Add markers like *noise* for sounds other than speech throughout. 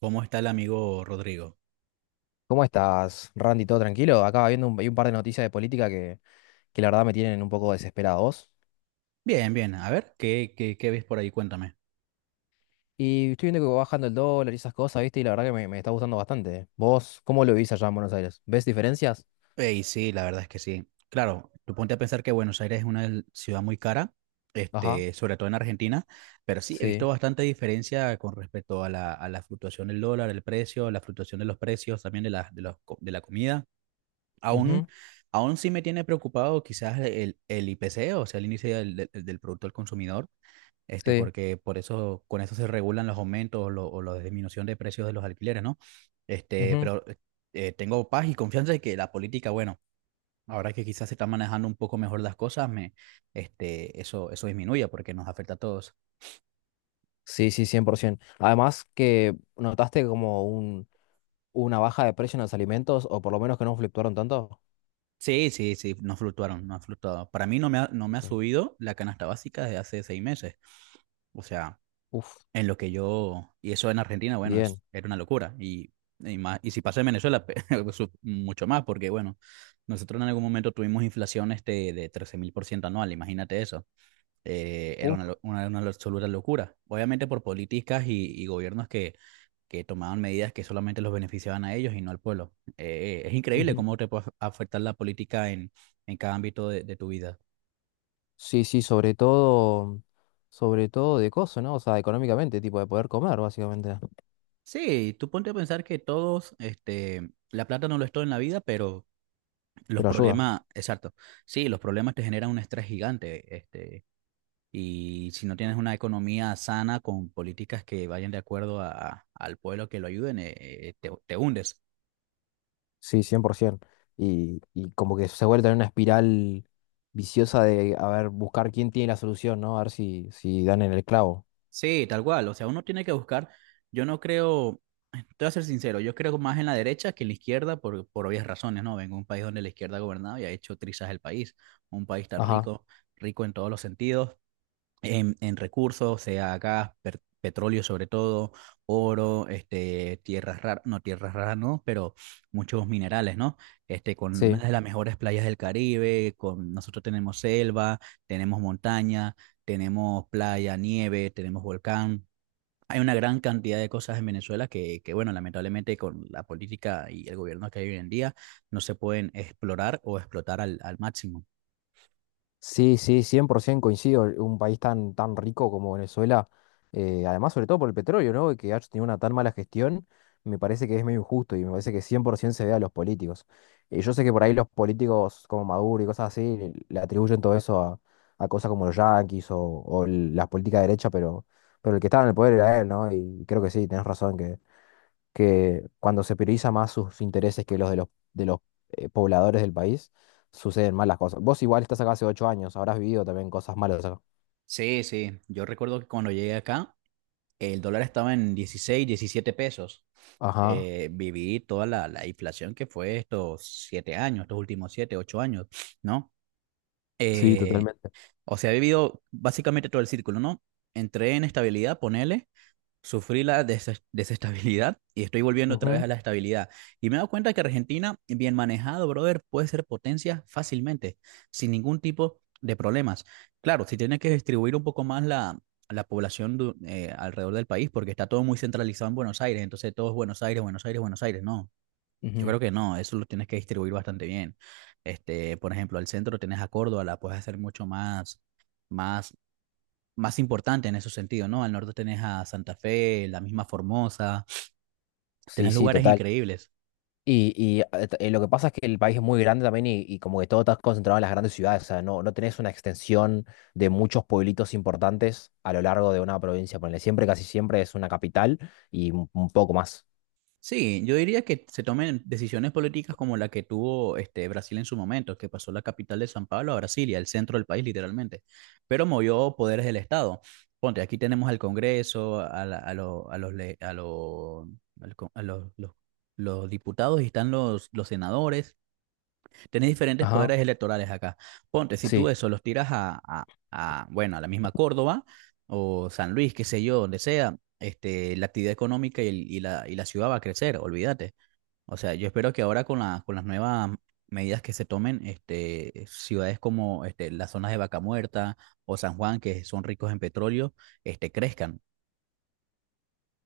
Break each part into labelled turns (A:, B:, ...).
A: ¿Cómo está el amigo Rodrigo?
B: ¿Cómo estás, Randy? ¿Todo tranquilo? Acá viendo hay un par de noticias de política que la verdad me tienen un poco desesperados.
A: Bien, bien. A ver, ¿qué ves por ahí? Cuéntame.
B: Y estoy viendo que va bajando el dólar y esas cosas, ¿viste? Y la verdad que me está gustando bastante. ¿Vos cómo lo vivís allá en Buenos Aires? ¿Ves diferencias?
A: Ey, sí, la verdad es que sí. Claro, tú ponte a pensar que Buenos Aires es ciudad muy cara,
B: Ajá,
A: sobre todo en Argentina, pero sí, he visto
B: sí.
A: bastante diferencia con respecto a la fluctuación del dólar, el precio, la fluctuación de los precios, también de la, de los co- de la comida. Aún,
B: Ujú,
A: aún sí me tiene preocupado quizás el IPC, o sea, el índice del Producto al Consumidor,
B: sí.
A: porque por eso, con eso se regulan los aumentos, o la disminución de precios de los alquileres, ¿no? Este,
B: Ujú.
A: pero eh, tengo paz y confianza de que la política, bueno, ahora que quizás se están manejando un poco mejor las cosas, eso disminuye porque nos afecta a todos.
B: Sí, sí, 100%. Además que notaste como una baja de precio en los alimentos, o por lo menos que no fluctuaron tanto.
A: Sí, sí, sí, no fluctuaron, no han fluctuado. Para mí no me ha
B: Ok.
A: subido la canasta básica desde hace 6 meses. O sea,
B: Uf,
A: en lo que yo, y eso en Argentina, bueno,
B: bien.
A: es, era una locura. Y más, y si pasa en Venezuela, *laughs* mucho más, porque bueno, nosotros en algún momento tuvimos inflación de 13.000% anual, imagínate eso. Era una,
B: Uf.
A: lo- una, una absoluta locura. Obviamente por políticas y gobiernos que tomaban medidas que solamente los beneficiaban a ellos y no al pueblo. Es increíble cómo te puede afectar la política en cada ámbito de tu vida.
B: Sí, sí, sobre todo de coso, ¿no? O sea, económicamente, tipo de poder comer, básicamente.
A: Sí, tú ponte a pensar que todos, la plata no lo es todo en la vida, pero los
B: Pero ayuda,
A: problemas, exacto. Sí, los problemas te generan un estrés gigante, y si no tienes una economía sana con políticas que vayan de acuerdo al pueblo que lo ayuden, te hundes.
B: sí, 100%. Y como que se vuelve en una espiral viciosa de, a ver, buscar quién tiene la solución, ¿no? A ver si, si dan en el clavo.
A: Sí, tal cual. O sea, uno tiene que buscar, yo no creo, te voy a ser sincero, yo creo más en la derecha que en la izquierda por obvias razones, ¿no? Vengo de un país donde la izquierda ha gobernado y ha hecho trizas el país, un país tan
B: Ajá,
A: rico, rico en todos los sentidos, en recursos, sea gas, petróleo sobre todo, oro, tierras raras no, pero muchos minerales, ¿no? Con una
B: sí.
A: de las mejores playas del Caribe, con nosotros tenemos selva, tenemos montaña, tenemos playa, nieve, tenemos volcán. Hay una gran cantidad de cosas en Venezuela bueno, lamentablemente con la política y el gobierno que hay hoy en día no se pueden explorar o explotar al máximo.
B: Sí, sí, 100% coincido. Un país tan, tan rico como Venezuela, además sobre todo por el petróleo, ¿no? Que ha tenido una tan mala gestión, me parece que es medio injusto y me parece que 100% se ve a los políticos. Yo sé que por ahí los políticos como Maduro y cosas así le atribuyen todo eso a cosas como los yanquis o, las políticas de derecha, pero el que estaba en el poder era él, ¿no? Y creo que sí, tenés razón, que cuando se prioriza más sus intereses que los de los, de los pobladores del país, suceden malas cosas. Vos igual estás acá hace 8 años, habrás vivido también cosas malas acá.
A: Sí, sí, yo recuerdo que cuando llegué acá, el dólar estaba en 16, 17 pesos.
B: Ajá,
A: Viví toda la inflación que fue estos 7 años, estos últimos 7, 8 años, ¿no?
B: sí,
A: Eh,
B: totalmente.
A: o sea, he vivido básicamente todo el círculo, ¿no? Entré en estabilidad, ponele. Sufrí la desestabilidad y estoy volviendo otra vez a
B: Ujú,
A: la estabilidad. Y me he dado cuenta que Argentina, bien manejado, brother, puede ser potencia fácilmente, sin ningún tipo de problemas. Claro, si tienes que distribuir un poco más la población, alrededor del país, porque está todo muy centralizado en Buenos Aires, entonces todo es Buenos Aires, Buenos Aires, Buenos Aires. No, yo
B: ujú.
A: creo que no, eso lo tienes que distribuir bastante bien. Por ejemplo, al centro tenés a Córdoba, la puedes hacer mucho más, más más importante en ese sentido, ¿no? Al norte tenés a Santa Fe, la misma Formosa,
B: Sí,
A: tenés
B: sí,
A: lugares
B: total.
A: increíbles.
B: Y lo que pasa es que el país es muy grande también y como que todo está concentrado en las grandes ciudades, o sea, no, no tenés una extensión de muchos pueblitos importantes a lo largo de una provincia, ponele, siempre, casi siempre es una capital y un poco más.
A: Sí, yo diría que se tomen decisiones políticas como la que tuvo Brasil en su momento, que pasó la capital de San Pablo a Brasilia, el centro del país literalmente, pero movió poderes del Estado. Ponte, aquí tenemos al Congreso, a, la- a, lo- a los, le- a, lo- al co- a los diputados y están los senadores. Tenés diferentes
B: Ajá,
A: poderes electorales acá. Ponte, si tú
B: sí.
A: eso los tiras bueno, a la misma Córdoba o San Luis, qué sé yo, donde sea, la actividad económica y la ciudad va a crecer, olvídate. O sea, yo espero que ahora con con las nuevas medidas que se tomen, ciudades como las zonas de Vaca Muerta o San Juan, que son ricos en petróleo, crezcan.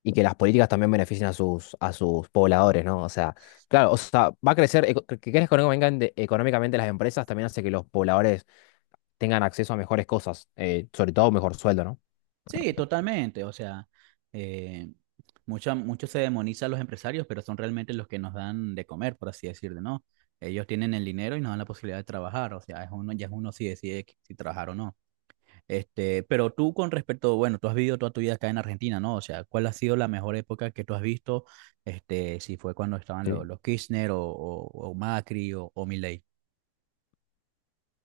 B: Y que las políticas también beneficien a sus pobladores, ¿no? O sea, claro, o sea, va a crecer, que crezcan económicamente, económicamente las empresas también hace que los pobladores tengan acceso a mejores cosas, sobre todo mejor sueldo, ¿no?
A: Sí, totalmente. O sea, eh, mucho se demoniza a los empresarios, pero son realmente los que nos dan de comer, por así decirlo, ¿no? Ellos tienen el dinero y nos dan la posibilidad de trabajar. O sea, es uno, ya es uno si decide si trabajar o no. Pero tú con respecto, bueno, tú has vivido toda tu vida acá en Argentina, ¿no? O sea, ¿cuál ha sido la mejor época que tú has visto? Si fue cuando estaban los,
B: Sí.
A: los Kirchner, o Macri, o Milei.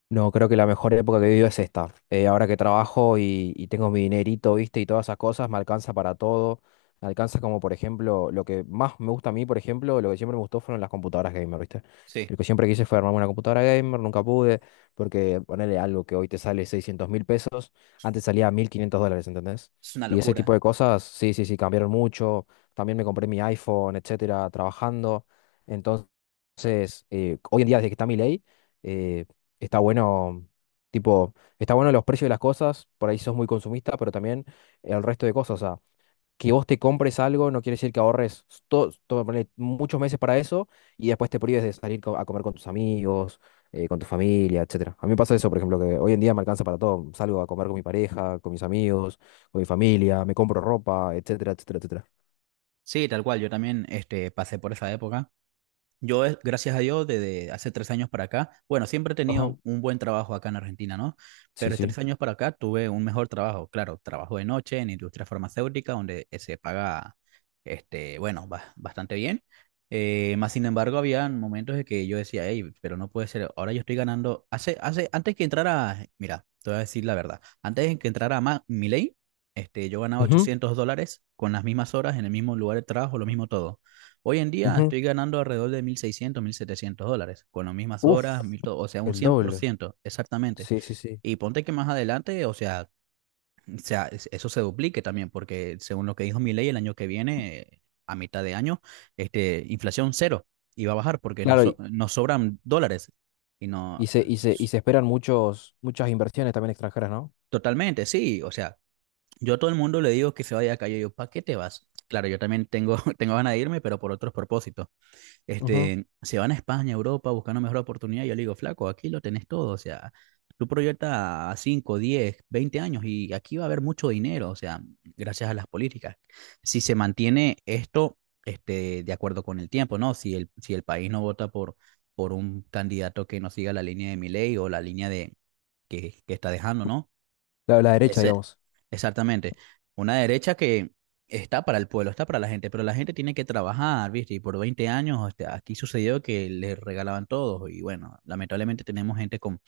B: No, creo que la mejor época que he vivido es esta. Ahora que trabajo y tengo mi dinerito, viste, y todas esas cosas, me alcanza para todo. Me alcanza como, por ejemplo, lo que más me gusta a mí, por ejemplo, lo que siempre me gustó fueron las computadoras gamer, viste.
A: Sí,
B: Lo que siempre quise fue armarme una computadora gamer, nunca pude, porque ponerle algo que hoy te sale 600.000 pesos, antes salía 1.500 dólares, ¿entendés?
A: es una
B: Y ese tipo
A: locura.
B: de cosas, sí, sí, sí, cambiaron mucho. También me compré mi iPhone, etcétera, trabajando. Entonces, hoy en día, desde que está mi ley eh, está bueno, tipo, está bueno los precios de las cosas, por ahí sos muy consumista, pero también el resto de cosas, o sea, que vos te compres algo no quiere decir que ahorres ponele muchos meses para eso y después te prives de salir a comer con tus amigos, con tu familia, etcétera. A mí me pasa eso, por ejemplo, que hoy en día me alcanza para todo, salgo a comer con mi pareja, con mis amigos, con mi familia, me compro ropa, etcétera, etcétera, etcétera.
A: Sí, tal cual. Yo también, pasé por esa época. Yo, gracias a Dios, desde hace 3 años para acá, bueno, siempre he
B: Ajá.
A: tenido un buen trabajo acá en Argentina, ¿no?
B: Sí,
A: Pero de
B: sí.
A: 3 años para acá tuve un mejor trabajo. Claro, trabajo de noche en industria farmacéutica, donde se paga, bastante bien. Más sin embargo, había momentos en que yo decía, hey, pero no puede ser, ahora yo estoy ganando. Antes que entrara, mira, te voy a decir la verdad, antes de que entrara Milei, yo ganaba
B: Ujú,
A: $800 con las mismas horas, en el mismo lugar de trabajo, lo mismo todo. Hoy en día
B: ujú.
A: estoy ganando alrededor de $1.600, $1.700, con las mismas
B: Uf,
A: horas, o sea, un
B: el
A: cien por
B: doble.
A: ciento, exactamente.
B: Sí, sí, sí.
A: Y ponte que más adelante, o sea, eso se duplique también, porque según lo que dijo mi ley, el año que viene, a mitad de año, inflación cero, y va a bajar porque
B: Claro.
A: nos sobran dólares. Y
B: Y
A: no,
B: se, y se, y se esperan muchas inversiones también extranjeras, ¿no?
A: totalmente, sí, o sea, yo a todo el mundo le digo que se vaya a la calle, yo, ¿para qué te vas? Claro, yo también tengo, *laughs* tengo ganas de irme, pero por otros propósitos.
B: Ujú.
A: Se van a España, Europa, buscando mejor oportunidad. Y yo le digo, flaco, aquí lo tenés todo. O sea, tú proyectas a 5, 10, 20 años y aquí va a haber mucho dinero. O sea, gracias a las políticas. Si se mantiene esto, de acuerdo con el tiempo, ¿no? Si el país no vota por un candidato que no siga la línea de Milei o la línea de, que está dejando, ¿no?
B: La derecha,
A: Ese,
B: digamos.
A: exactamente. Una derecha que está para el pueblo, está para la gente, pero la gente tiene que trabajar, ¿viste? Y por 20 años aquí sucedió que les regalaban todos y bueno, lamentablemente tenemos gente con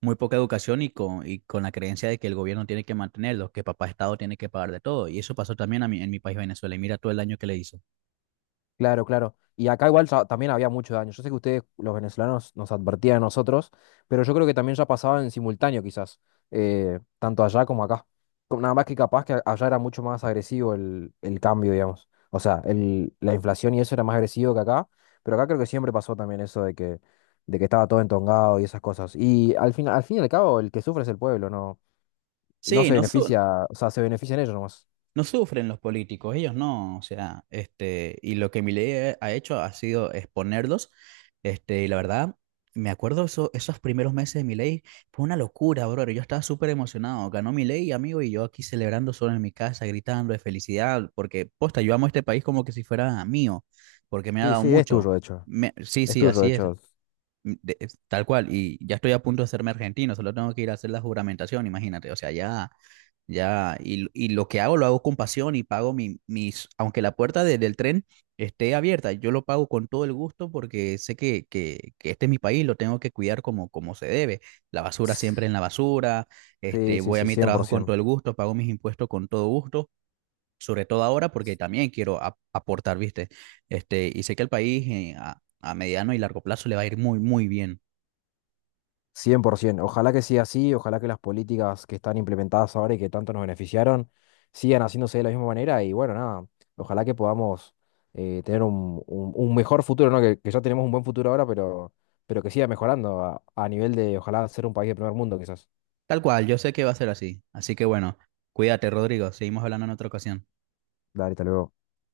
A: muy poca educación y y con la creencia de que el gobierno tiene que mantenerlos, que papá Estado tiene que pagar de todo. Y eso pasó también a mí, en mi país, Venezuela, y mira todo el daño que le hizo.
B: Claro, claro. Y acá igual ya también había mucho daño. Yo sé que ustedes, los venezolanos, nos advertían a nosotros, pero yo creo que también ya pasaba en simultáneo quizás, tanto allá como acá. Nada más que capaz que allá era mucho más agresivo el cambio, digamos. O sea, el, la inflación y eso era más agresivo que acá, pero acá creo que siempre pasó también eso de que estaba todo entongado y esas cosas. Y al fin y al cabo, el que sufre es el pueblo, ¿no? No
A: Sí,
B: se
A: no, su-
B: beneficia, o sea, se benefician ellos nomás.
A: No sufren los políticos, ellos no, o sea, y lo que Milei ha hecho ha sido exponerlos, y la verdad, me acuerdo esos primeros meses de Milei, fue una locura, brother, yo estaba súper emocionado, ganó Milei, amigo, y yo aquí celebrando solo en mi casa, gritando de felicidad, porque, posta, yo amo este país como que si fuera mío, porque me ha
B: Sí,
A: dado
B: sí, es
A: mucho.
B: tuyo, de hecho.
A: Sí,
B: Es
A: sí,
B: tuyo, de
A: así es,
B: hecho.
A: Es tal cual, y ya estoy a punto de hacerme argentino, solo tengo que ir a hacer la juramentación, imagínate, o sea, ya, ya, y lo que hago lo hago con pasión y pago mis, aunque la puerta del tren esté abierta, yo lo pago con todo el gusto porque sé que este es mi país, lo tengo que cuidar como se debe, la basura siempre en la basura,
B: Sí, sí, sí,
A: voy a
B: cien
A: mi
B: cien por
A: trabajo con
B: ciento.
A: todo el gusto, pago mis impuestos con todo gusto. Sobre todo ahora, porque también quiero aportar, ¿viste? Y sé que el país a mediano y largo plazo le va a ir muy, muy bien.
B: Cien por 100%. Ojalá que siga así, ojalá que las políticas que están implementadas ahora y que tanto nos beneficiaron sigan haciéndose de la misma manera y bueno, nada, ojalá que podamos tener un mejor futuro, ¿no? Que ya tenemos un buen futuro ahora, pero que siga mejorando a nivel de, ojalá, ser un país de primer mundo, quizás.
A: Tal cual, yo sé que va a ser así. Así que bueno, cuídate, Rodrigo. Seguimos hablando en otra ocasión.
B: Dale, hasta luego.